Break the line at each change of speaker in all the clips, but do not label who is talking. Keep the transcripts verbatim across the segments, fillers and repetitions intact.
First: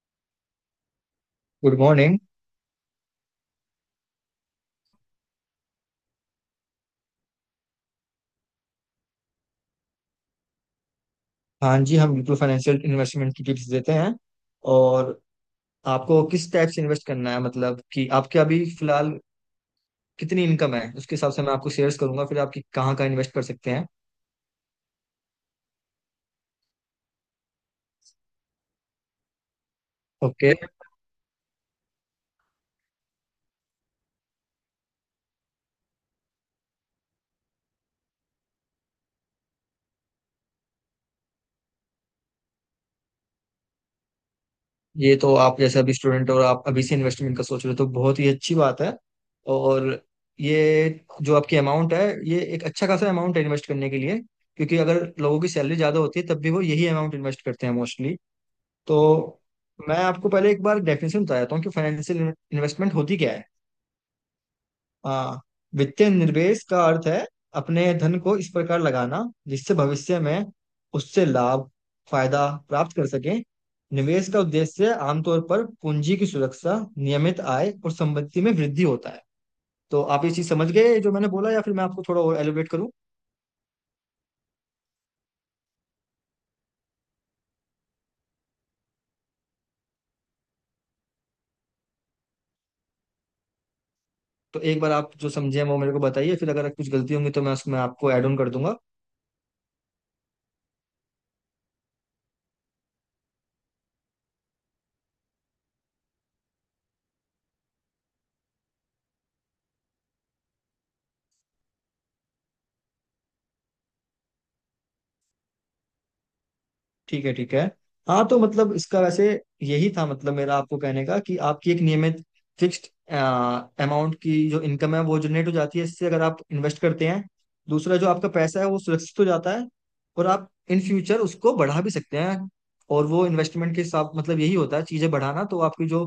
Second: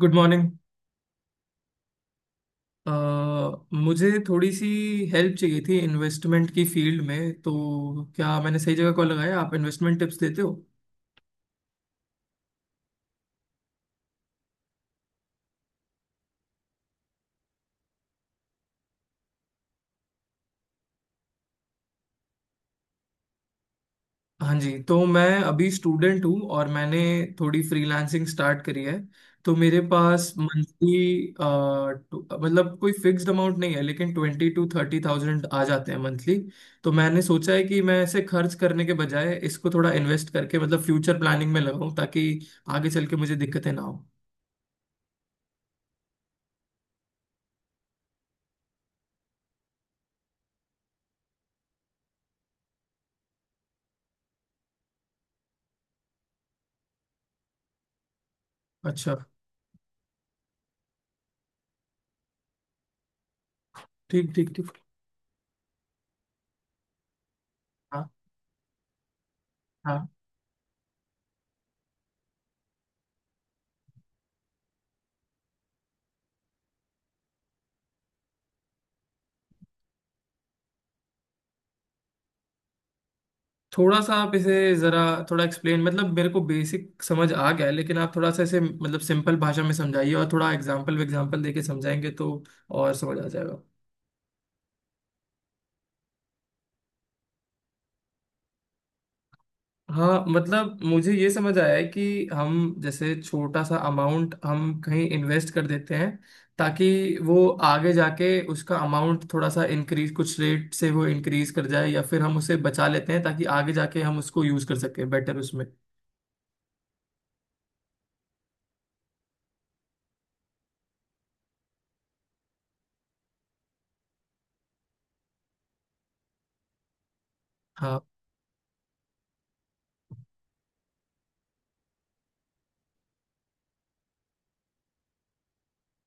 Good morning.
Good morning.
मुझे थोड़ी सी हेल्प चाहिए थी इन्वेस्टमेंट की फील्ड में, तो क्या मैंने सही जगह कॉल लगाया? आप इन्वेस्टमेंट टिप्स देते हो?
हाँ जी, हम बिल्कुल फाइनेंशियल इन्वेस्टमेंट की टिप्स देते हैं। और आपको किस टाइप से इन्वेस्ट करना है, मतलब कि आपके अभी फिलहाल कितनी इनकम है उसके हिसाब से मैं आपको शेयर्स करूंगा फिर आपकी कहाँ कहाँ इन्वेस्ट कर सकते हैं।
हाँ जी, तो मैं अभी स्टूडेंट हूँ और मैंने थोड़ी फ्रीलांसिंग स्टार्ट करी है। तो मेरे पास
ओके।
मंथली मतलब कोई फिक्स्ड अमाउंट नहीं है, लेकिन ट्वेंटी टू थर्टी थाउजेंड आ जाते हैं मंथली। तो मैंने सोचा है कि मैं ऐसे खर्च करने के बजाय इसको थोड़ा इन्वेस्ट करके मतलब फ्यूचर प्लानिंग में लगाऊं, ताकि आगे चल के मुझे दिक्कतें ना हो।
ये तो आप जैसे अभी स्टूडेंट और आप अभी से इन्वेस्टमेंट का सोच रहे हो तो बहुत ही अच्छी बात है। और ये जो आपकी अमाउंट है ये एक अच्छा खासा अमाउंट है इन्वेस्ट करने के लिए, क्योंकि अगर लोगों की सैलरी ज़्यादा होती है तब भी वो यही अमाउंट इन्वेस्ट करते हैं मोस्टली। तो
अच्छा।
मैं आपको पहले एक बार डेफिनेशन बता देता हूँ कि फाइनेंशियल इन्वेस्टमेंट होती क्या है।
ठीक ठीक ठीक।
आ, वित्तीय निवेश का अर्थ है अपने
हाँ
धन को इस प्रकार लगाना जिससे
हाँ।
भविष्य में उससे लाभ फायदा प्राप्त कर सकें। निवेश का उद्देश्य आमतौर पर पूंजी की सुरक्षा, नियमित आय और संपत्ति में वृद्धि होता है। तो आप ये चीज समझ गए जो मैंने बोला या फिर मैं आपको थोड़ा और एलिब्रेट करूँ।
थोड़ा सा आप इसे जरा थोड़ा एक्सप्लेन, मतलब मेरे को बेसिक समझ आ गया है, लेकिन आप थोड़ा सा इसे मतलब सिंपल भाषा में समझाइए और थोड़ा एग्जाम्पल एग्जाम्पल देके समझाएंगे तो और समझ आ जाएगा।
तो एक बार आप जो समझे हैं वो मेरे को बताइए फिर अगर कुछ गलती होंगी तो मैं उसमें आपको ऐड ऑन कर दूंगा।
हाँ मतलब मुझे ये समझ आया है कि हम जैसे छोटा सा अमाउंट हम कहीं इन्वेस्ट कर देते हैं, ताकि वो आगे जाके उसका अमाउंट थोड़ा सा इंक्रीज, कुछ रेट से वो इंक्रीज कर जाए या फिर हम उसे बचा लेते हैं ताकि आगे जाके हम उसको यूज कर सकें बेटर उसमें।
ठीक है ठीक है। हाँ, तो मतलब इसका वैसे यही था, मतलब मेरा आपको कहने का कि आपकी एक नियमित फिक्स्ड अमाउंट की जो इनकम है वो जनरेट हो जाती है इससे अगर आप इन्वेस्ट करते हैं। दूसरा,
हाँ।
जो आपका पैसा है वो सुरक्षित हो जाता है। और आप इन फ्यूचर उसको बढ़ा भी सकते हैं। और वो इन्वेस्टमेंट के साथ मतलब यही होता है चीजें बढ़ाना, तो आपकी जो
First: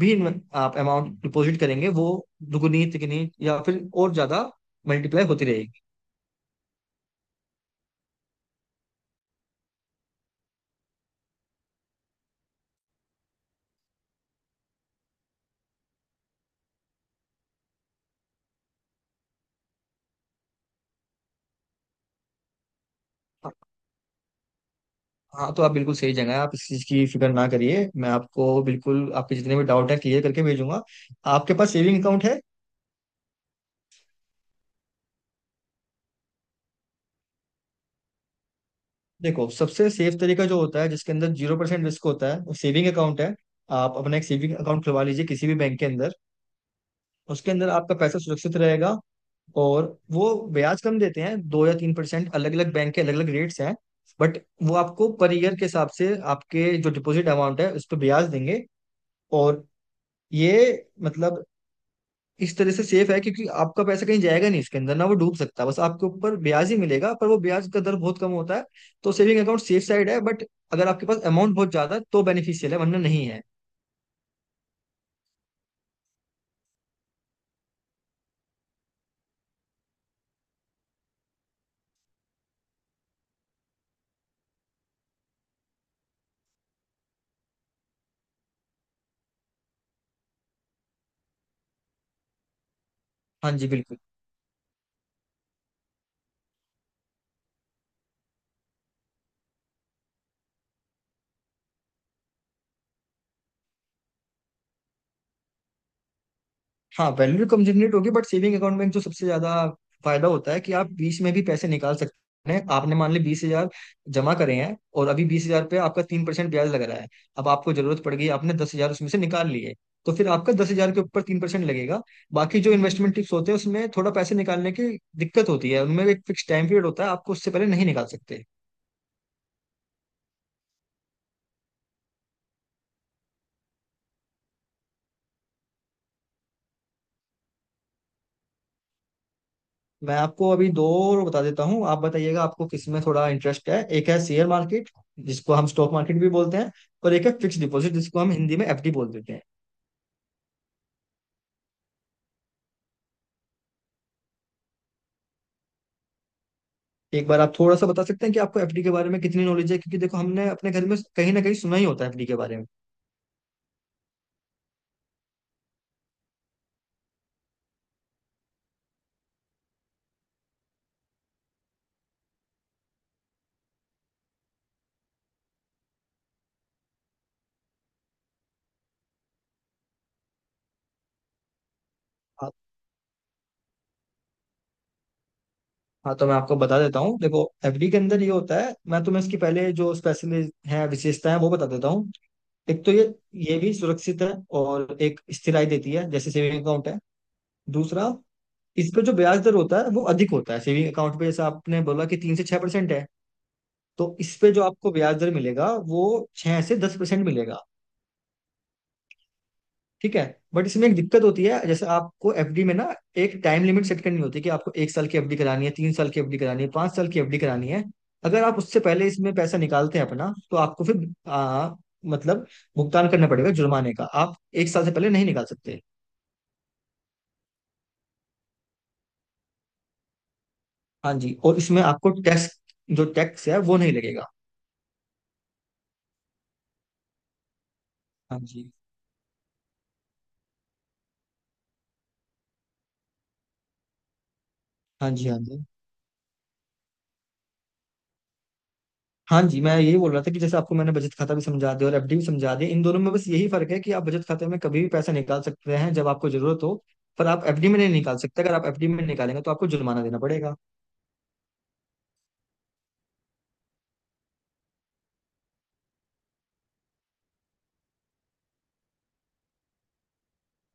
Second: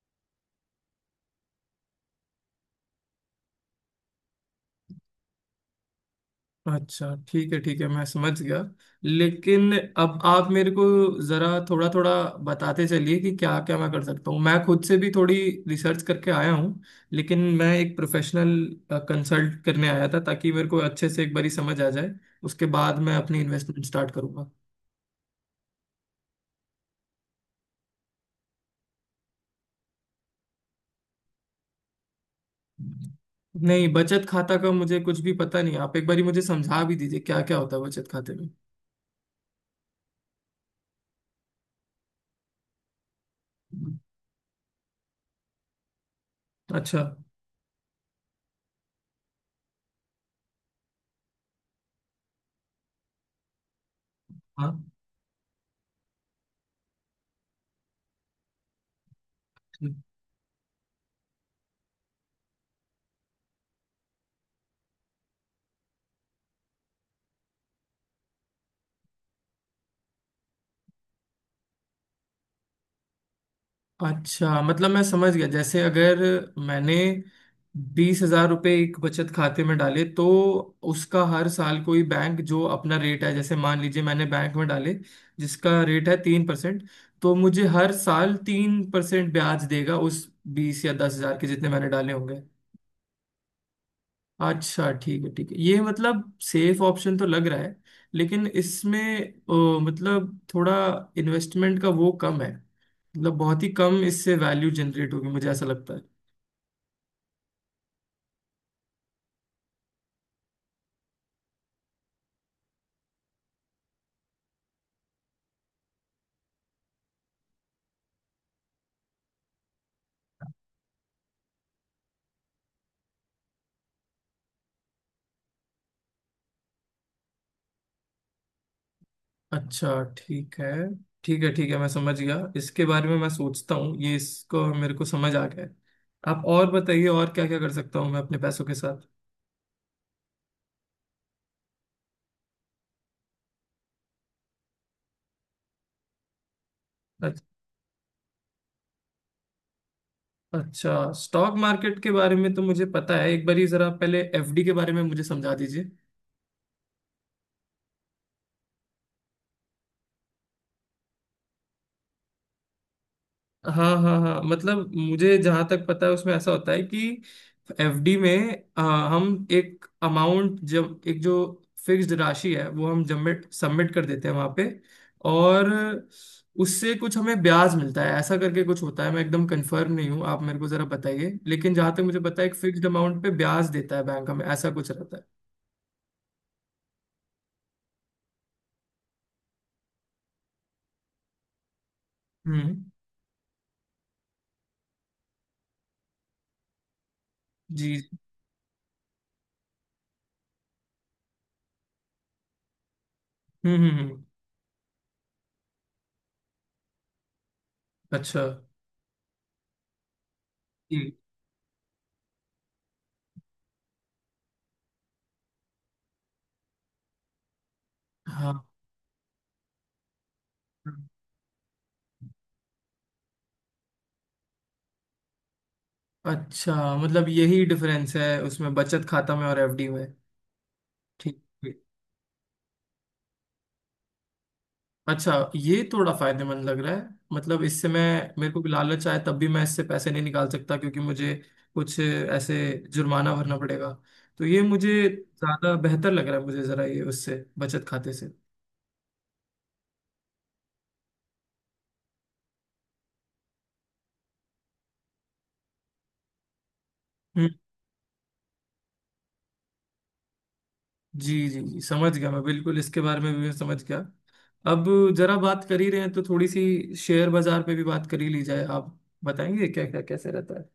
भी इन्वे- आप अमाउंट डिपॉजिट करेंगे वो दुगुनी तिगुनी या फिर और ज्यादा मल्टीप्लाई होती रहेगी।
अच्छा ठीक है ठीक है मैं समझ गया। लेकिन अब आप मेरे को जरा थोड़ा थोड़ा बताते चलिए कि क्या क्या मैं कर सकता हूँ। मैं खुद से भी थोड़ी रिसर्च करके आया हूँ, लेकिन मैं एक प्रोफेशनल कंसल्ट करने आया था ताकि मेरे को अच्छे से एक बारी समझ आ जाए। उसके बाद मैं अपनी इन्वेस्टमेंट स्टार्ट करूंगा।
हाँ, तो आप बिल्कुल सही जगह है, आप इस चीज़ की फिक्र ना करिए, मैं आपको बिल्कुल आपके जितने भी डाउट है क्लियर करके भेजूंगा। आपके पास सेविंग अकाउंट है।
नहीं, बचत खाता का मुझे कुछ भी पता नहीं। आप एक बारी मुझे समझा भी दीजिए क्या क्या होता है बचत खाते में।
देखो, सबसे सेफ तरीका जो होता है जिसके अंदर जीरो परसेंट रिस्क होता है वो सेविंग अकाउंट है। आप अपना एक सेविंग अकाउंट खुलवा लीजिए किसी भी बैंक के अंदर।
अच्छा।
उसके अंदर आपका पैसा सुरक्षित रहेगा। और वो ब्याज कम देते हैं, दो या तीन परसेंट, अलग अलग बैंक के अलग अलग रेट्स हैं। बट
हाँ।
वो आपको पर ईयर के हिसाब से आपके जो डिपॉजिट अमाउंट है उस पर ब्याज देंगे। और ये मतलब इस तरह से सेफ है क्योंकि आपका पैसा कहीं जाएगा नहीं इसके अंदर, ना वो डूब सकता है, बस आपके ऊपर ब्याज ही मिलेगा, पर वो ब्याज का दर बहुत कम होता है। तो सेविंग अकाउंट सेफ साइड है, बट अगर आपके पास अमाउंट बहुत ज्यादा है तो बेनिफिशियल है वरना नहीं है।
अच्छा मतलब मैं समझ गया, जैसे अगर मैंने बीस हजार रुपये एक बचत खाते में डाले, तो उसका हर साल कोई बैंक जो अपना रेट है, जैसे मान लीजिए मैंने बैंक में डाले जिसका रेट है तीन परसेंट, तो मुझे हर साल तीन परसेंट ब्याज देगा उस बीस या दस हजार के, जितने मैंने डाले होंगे।
हाँ जी, बिल्कुल।
अच्छा ठीक है ठीक है ये मतलब सेफ ऑप्शन तो लग रहा है। लेकिन इसमें अ, मतलब थोड़ा इन्वेस्टमेंट का वो कम है, मतलब बहुत ही कम, इससे वैल्यू जनरेट होगी, मुझे ऐसा लगता है।
हाँ, वैल्यू कम जनरेट होगी, बट सेविंग अकाउंट में जो सबसे ज्यादा फायदा होता है कि आप बीच में भी पैसे निकाल सकते हैं। आपने मान ली बीस हजार जमा करे हैं और अभी बीस हजार पे आपका तीन परसेंट ब्याज लग रहा है। अब आपको जरूरत पड़ गई, आपने दस हजार उसमें से निकाल लिए, तो फिर आपका दस हजार के ऊपर तीन परसेंट लगेगा। बाकी जो इन्वेस्टमेंट टिप्स होते हैं उसमें थोड़ा पैसे निकालने की दिक्कत होती है, उनमें एक फिक्स टाइम पीरियड होता है, आपको उससे पहले नहीं निकाल सकते।
अच्छा ठीक है ठीक है ठीक है मैं समझ गया। इसके बारे में मैं सोचता हूँ ये इसको मेरे को समझ आ गया है। आप और बताइए और क्या क्या कर सकता हूँ मैं अपने पैसों के साथ।
मैं आपको अभी दो और बता देता हूँ, आप बताइएगा आपको किस में थोड़ा इंटरेस्ट है। एक है शेयर मार्केट जिसको हम स्टॉक मार्केट भी बोलते हैं, और एक है
अच-
फिक्स्ड डिपॉजिट जिसको हम हिंदी में एफ डी बोल देते हैं।
अच्छा। स्टॉक मार्केट के बारे में तो मुझे पता है, एक बार ही जरा पहले एफ डी के बारे में मुझे समझा दीजिए।
एक बार आप थोड़ा सा बता सकते हैं कि आपको एफ डी के बारे में कितनी नॉलेज है, क्योंकि देखो हमने अपने घर में कहीं ना कहीं सुना ही होता है एफ डी के बारे में।
हाँ हाँ हाँ, मतलब मुझे जहां तक पता है उसमें ऐसा होता है कि एफ डी में आ, हम एक अमाउंट, जब एक जो फिक्स्ड राशि है वो हम सबमिट सबमिट कर देते हैं वहां पे और उससे कुछ हमें ब्याज मिलता है, ऐसा करके कुछ होता है। मैं एकदम कंफर्म नहीं हूँ, आप मेरे को जरा बताइए। लेकिन जहां तक मुझे पता है
हाँ
एक फिक्स्ड अमाउंट पे ब्याज देता है बैंक हमें, ऐसा कुछ रहता है।
हाँ, तो मैं आपको बता देता हूँ। देखो, एफ डी के अंदर ये होता है, मैं तुम्हें इसकी पहले जो स्पेशलिस्ट है विशेषता है वो बता देता हूँ। एक
हम्म
तो ये ये भी सुरक्षित है और एक स्थिराई देती है जैसे सेविंग अकाउंट है।
जी।
दूसरा, इस पे जो ब्याज दर होता है वो अधिक होता है सेविंग अकाउंट पे। जैसे आपने बोला कि तीन से छह परसेंट है,
हम्म हम्म
तो
हम्म।
इस पे जो आपको ब्याज दर मिलेगा वो छह से दस परसेंट मिलेगा।
अच्छा।
ठीक है। बट इसमें एक
जी।
दिक्कत होती है, जैसे आपको एफडी में ना एक टाइम लिमिट सेट करनी होती है कि आपको एक साल की एफ डी करानी है, तीन साल की एफ डी करानी है, पांच साल की एफ डी करानी है। अगर
हाँ।
आप उससे पहले इसमें पैसा निकालते हैं अपना, तो आपको फिर आ, मतलब भुगतान करना पड़ेगा जुर्माने का, आप एक साल से पहले नहीं निकाल सकते।
अच्छा मतलब यही डिफरेंस है उसमें बचत खाता में और एफ डी में?
हाँ जी,
ठीक
और इसमें
ठीक।
आपको टैक्स, जो टैक्स है वो नहीं लगेगा।
अच्छा ये थोड़ा फायदेमंद लग रहा है, मतलब इससे मैं
हाँ
मेरे को भी
जी
लालच आए तब भी मैं इससे पैसे नहीं निकाल सकता क्योंकि मुझे कुछ ऐसे जुर्माना भरना पड़ेगा। तो ये मुझे
हाँ जी हाँ जी
ज्यादा बेहतर लग रहा है मुझे, जरा ये उससे बचत खाते से।
हाँ जी, मैं यही बोल रहा था कि जैसे आपको मैंने बचत खाता भी समझा दिया और एफ डी भी समझा दिया, इन दोनों में बस यही फर्क है कि आप बचत खाते में कभी भी पैसा निकाल सकते हैं जब आपको जरूरत हो, पर आप
हम्म।
एफ डी में नहीं निकाल सकते। अगर आप एफ डी में निकालेंगे तो आपको जुर्माना देना पड़ेगा।
जी जी जी, समझ गया मैं बिल्कुल, इसके बारे में भी मैं समझ गया। अब जरा बात कर ही रहे हैं तो थोड़ी सी शेयर बाजार पे भी बात कर ही ली जाए। आप बताएंगे क्या क्या कैसे रहता है?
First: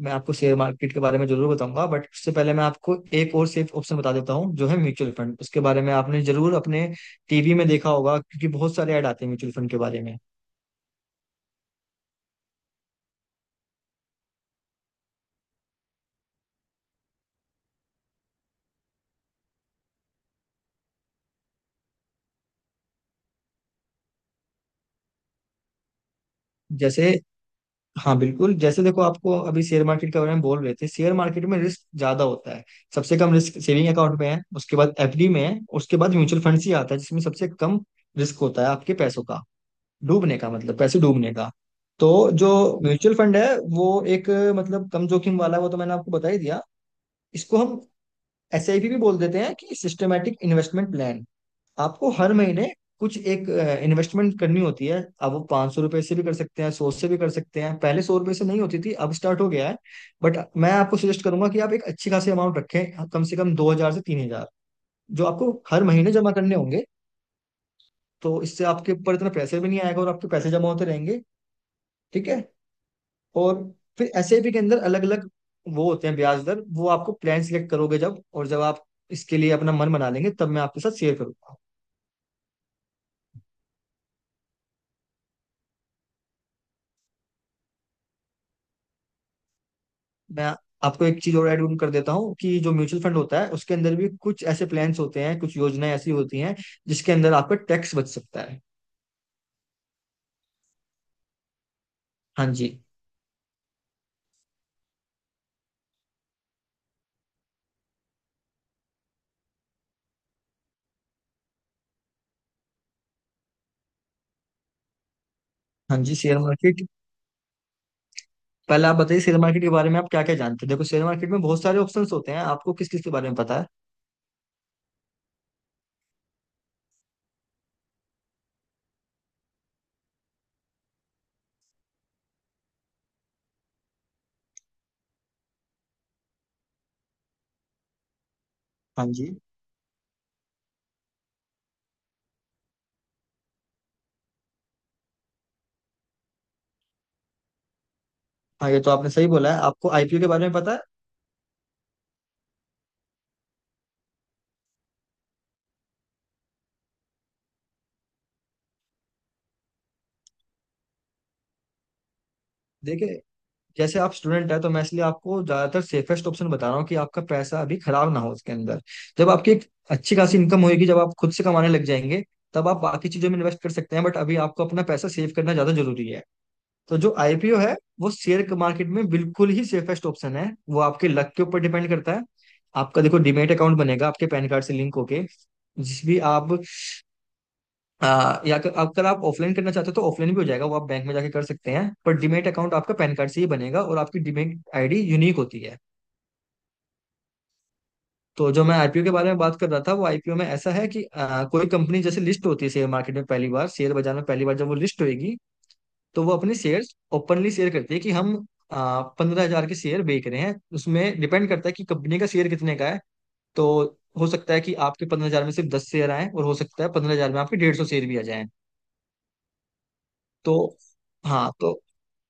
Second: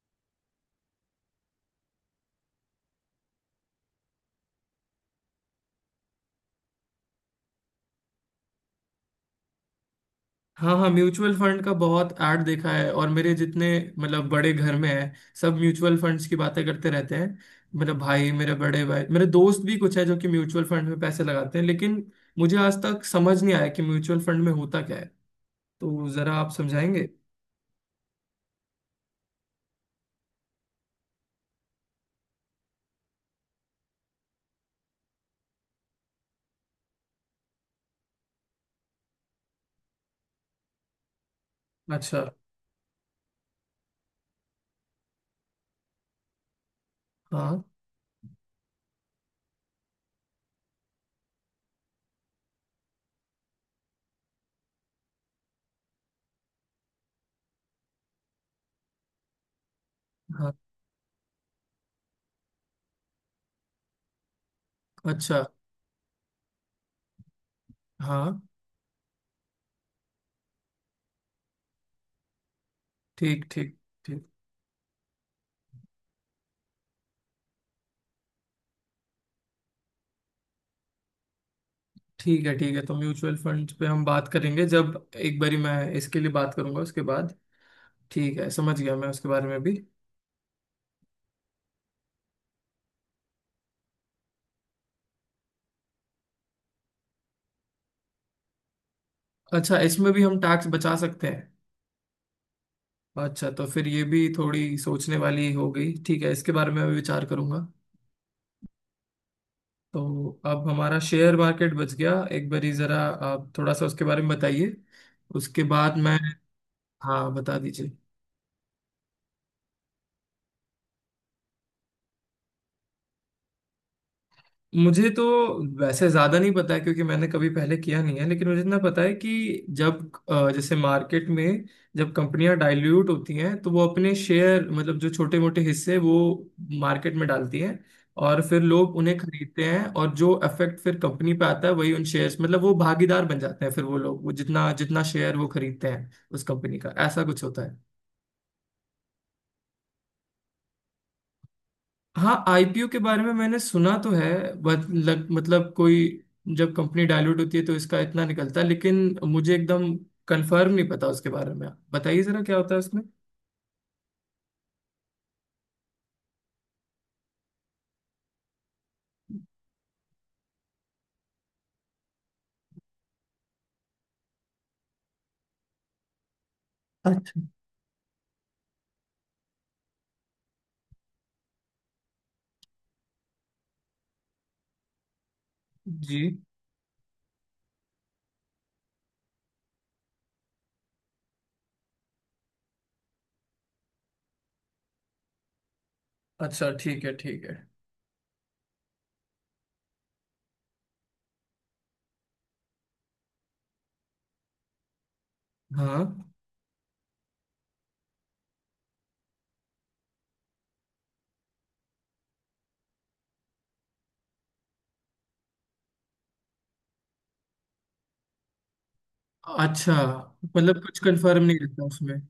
मैं आपको शेयर मार्केट के बारे में जरूर बताऊंगा बट उससे पहले मैं आपको एक और सेफ ऑप्शन बता देता हूँ जो है म्यूचुअल फंड। उसके बारे में आपने जरूर अपने टी वी में देखा होगा, क्योंकि बहुत सारे ऐड आते हैं म्यूचुअल फंड के बारे में।
हाँ हाँ, म्यूचुअल फंड का बहुत ऐड देखा है और मेरे जितने मतलब बड़े घर में है सब म्यूचुअल फंड्स की बातें करते रहते हैं। मेरा भाई, मेरे बड़े भाई, मेरे दोस्त भी कुछ है जो कि म्यूचुअल फंड में पैसे लगाते हैं, लेकिन मुझे आज तक समझ नहीं आया कि म्यूचुअल फंड में होता क्या है, तो जरा आप समझाएंगे।
जैसे हाँ, बिल्कुल। जैसे देखो, आपको अभी शेयर मार्केट के बारे में बोल रहे थे, शेयर मार्केट में रिस्क ज्यादा होता है। सबसे कम रिस्क सेविंग अकाउंट में है, उसके बाद एफ डी में है, उसके बाद म्यूचुअल फंड ही आता है जिसमें सबसे कम रिस्क होता है आपके पैसों का डूबने का, मतलब पैसे डूबने का। तो
अच्छा।
जो म्यूचुअल फंड है वो एक, मतलब कम जोखिम वाला है, वो तो मैंने आपको बता ही दिया। इसको
हाँ।
हम एस आई पी भी बोल देते हैं कि सिस्टमेटिक इन्वेस्टमेंट प्लान। आपको हर महीने कुछ एक इन्वेस्टमेंट करनी होती है। अब वो पाँच सौ रुपए से भी कर सकते हैं, सौ से भी कर सकते हैं। पहले सौ रुपए से नहीं होती थी, अब स्टार्ट हो गया है। बट
हाँ।
मैं आपको सजेस्ट करूंगा कि आप एक अच्छी खासी अमाउंट रखें, कम से कम दो हजार से तीन हजार जो
अच्छा।
आपको हर महीने जमा करने होंगे।
हाँ।
तो इससे आपके ऊपर इतना प्रेशर भी नहीं आएगा और आपके पैसे जमा होते रहेंगे। ठीक है।
ठीक।
और
ठीक
फिर
ठीक।
एस आई पी के अंदर अलग अलग वो होते हैं ब्याज दर, वो आपको प्लान सिलेक्ट करोगे जब और जब आप इसके लिए अपना मन बना लेंगे तब मैं आपके साथ शेयर करूंगा।
ठीक है ठीक है, तो म्यूचुअल फंड पे हम बात करेंगे जब एक बारी मैं इसके लिए बात करूंगा उसके बाद। ठीक है, समझ गया मैं उसके बारे में भी।
मैं आपको एक चीज और ऐड ऑन कर देता हूँ कि जो म्यूचुअल फंड होता है उसके अंदर भी कुछ ऐसे प्लान्स होते हैं, कुछ योजनाएं ऐसी होती हैं जिसके अंदर आपका टैक्स बच सकता है।
अच्छा, इसमें भी हम टैक्स बचा सकते हैं?
हाँ जी।
अच्छा, तो फिर ये भी थोड़ी सोचने वाली हो गई। ठीक है, इसके बारे में मैं विचार करूंगा। तो अब हमारा शेयर मार्केट बच गया, एक बारी जरा आप थोड़ा सा उसके बारे में बताइए। उसके बाद
हाँ जी,
मैं
शेयर मार्केट।
हाँ बता दीजिए।
पहले आप बताइए शेयर मार्केट के बारे में आप क्या क्या जानते हैं, देखो शेयर मार्केट में बहुत सारे ऑप्शंस होते हैं, आपको किस किस के बारे में पता है।
मुझे तो वैसे ज्यादा नहीं पता है क्योंकि मैंने कभी पहले किया नहीं है, लेकिन मुझे इतना पता है कि जब अ, जैसे मार्केट में जब कंपनियां डाइल्यूट होती हैं तो वो अपने शेयर, मतलब जो छोटे मोटे हिस्से वो मार्केट में डालती हैं और फिर लोग
हाँ
उन्हें
जी।
खरीदते हैं और जो इफेक्ट फिर कंपनी पे आता है वही, उन शेयर्स मतलब वो भागीदार बन जाते हैं फिर वो लोग, वो जितना जितना शेयर वो खरीदते हैं उस कंपनी का, ऐसा कुछ होता है।
हाँ, ये तो आपने सही बोला है, आपको आई पी ओ के बारे में पता है।
हाँ आई पी ओ के बारे में मैंने सुना तो है, बट लग, मतलब कोई जब कंपनी डायल्यूट होती है तो इसका इतना निकलता है, लेकिन मुझे एकदम कंफर्म नहीं पता उसके बारे में। आप बताइए जरा क्या होता है उसमें।
देखिए, जैसे आप स्टूडेंट है तो मैं इसलिए आपको ज्यादातर सेफेस्ट ऑप्शन बता रहा हूँ कि आपका पैसा अभी खराब ना हो उसके अंदर। जब आपकी एक अच्छी खासी इनकम होगी, जब आप खुद से कमाने लग जाएंगे, तब आप बाकी चीजों में इन्वेस्ट कर सकते हैं, बट अभी आपको अपना पैसा सेव करना ज्यादा जरूरी है। तो जो
अच्छा।
आई पी ओ है वो शेयर मार्केट में बिल्कुल ही सेफेस्ट ऑप्शन है, वो आपके लक के ऊपर डिपेंड करता है। आपका देखो डीमेट अकाउंट बनेगा आपके पैन कार्ड से लिंक होके, जिस भी
जी।
आप। हाँ, या अगर अगर आप ऑफलाइन करना चाहते हो तो ऑफलाइन भी हो जाएगा, वो आप बैंक में जाके कर सकते हैं। पर डीमैट अकाउंट आपका पैन कार्ड से ही बनेगा, और आपकी डीमैट आईडी यूनिक होती है।
अच्छा। ठीक है ठीक है।
तो जो मैं आई पी ओ के बारे में बात कर रहा था, वो आई पी ओ में ऐसा है कि अ, कोई कंपनी जैसे लिस्ट होती है शेयर मार्केट में पहली बार, शेयर बाजार में पहली बार जब वो लिस्ट होगी
हाँ।
तो वो अपने शेयर ओपनली शेयर करती है कि हम पंद्रह हजार के शेयर बेच रहे हैं, उसमें डिपेंड करता है कि कंपनी का शेयर कितने का है। तो हो सकता है कि आपके पंद्रह हजार में सिर्फ दस शेयर आए, और हो सकता है पंद्रह हजार में आपके डेढ़ सौ शेयर भी आ जाए।
अच्छा
तो।
मतलब कुछ कंफर्म
हाँ,
नहीं
तो
रहता उसमें?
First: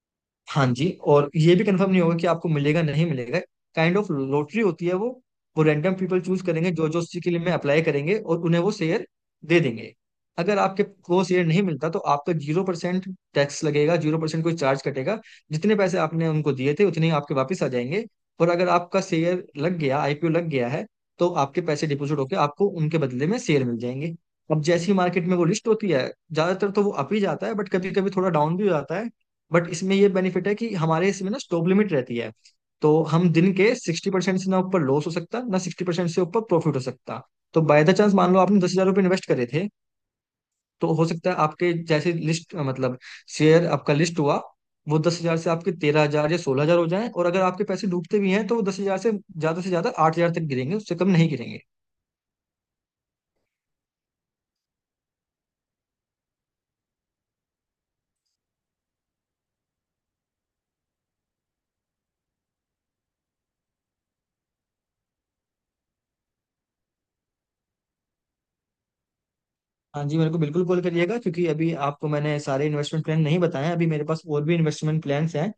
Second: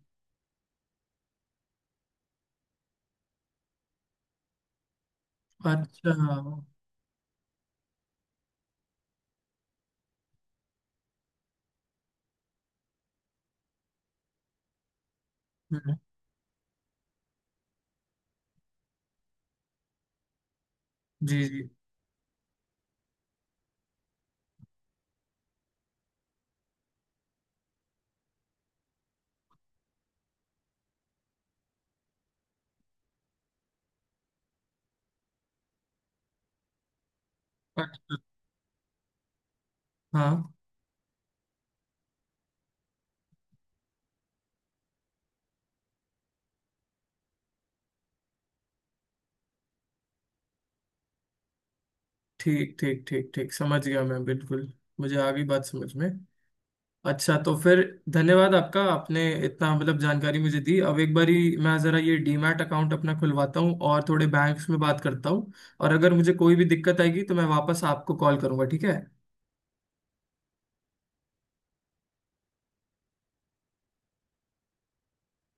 हाँ जी, और ये भी कंफर्म नहीं होगा कि आपको मिलेगा नहीं मिलेगा, काइंड ऑफ लॉटरी होती है वो वो रैंडम
अच्छा।
पीपल
हाँ।
चूज करेंगे जो जो उसी के लिए में अप्लाई करेंगे, और उन्हें वो शेयर दे देंगे। अगर आपके को शेयर नहीं मिलता तो आपका जीरो परसेंट टैक्स लगेगा, जीरो परसेंट कोई चार्ज कटेगा, जितने
हम्म,
पैसे आपने उनको दिए थे उतने ही आपके वापस आ जाएंगे। और अगर आपका शेयर लग गया, आई पी ओ लग गया है, तो
जी
आपके
जी।
पैसे डिपोजिट होकर आपको उनके बदले में शेयर मिल जाएंगे। अब जैसी मार्केट में वो लिस्ट होती है, ज्यादातर तो वो अप ही जाता है बट कभी कभी थोड़ा डाउन भी हो जाता है। बट इसमें ये बेनिफिट है कि हमारे इसमें ना स्टॉप लिमिट रहती है, तो हम दिन के सिक्सटी परसेंट से ना ऊपर लॉस हो सकता ना सिक्सटी परसेंट से ऊपर प्रॉफिट हो सकता। तो बाय द चांस
अच्छा।
मान लो आपने दस हजार रुपये इन्वेस्ट करे थे,
हाँ।
तो हो सकता है आपके जैसे लिस्ट, मतलब शेयर आपका लिस्ट हुआ, वो दस हजार से आपके तेरह हजार या सोलह हजार हो जाए, और अगर आपके पैसे डूबते भी हैं तो वो दस हजार से ज्यादा से ज्यादा आठ हजार तक गिरेंगे, उससे कम नहीं गिरेंगे।
ठीक ठीक ठीक ठीक, समझ गया मैं बिल्कुल, मुझे आ गई बात समझ में। अच्छा, तो फिर धन्यवाद आपका, आपने इतना मतलब जानकारी मुझे दी। अब एक बारी मैं ज़रा ये डी मैट अकाउंट अपना खुलवाता हूँ और थोड़े बैंक्स में बात करता हूँ, और अगर मुझे कोई भी दिक्कत आएगी तो मैं वापस आपको कॉल करूँगा, ठीक है?
हाँ जी, मेरे को बिल्कुल कॉल करिएगा क्योंकि अभी आपको मैंने सारे इन्वेस्टमेंट प्लान नहीं बताए, अभी मेरे पास और भी इन्वेस्टमेंट प्लान्स हैं।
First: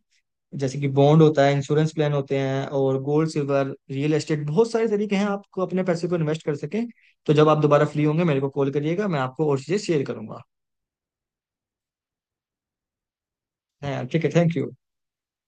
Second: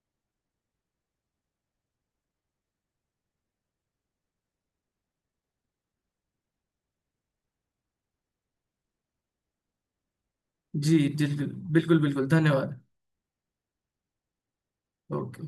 जैसे कि बॉन्ड होता है, इंश्योरेंस प्लान होते हैं, और गोल्ड सिल्वर रियल एस्टेट, बहुत सारे तरीके हैं आपको अपने पैसे को इन्वेस्ट कर सकें। तो जब आप दोबारा फ्री होंगे मेरे को कॉल करिएगा, मैं आपको और चीजें शेयर करूंगा।
जी जी बिल्कुल बिल्कुल धन्यवाद।
हैं, ठीक है, थैंक यू।
ओके।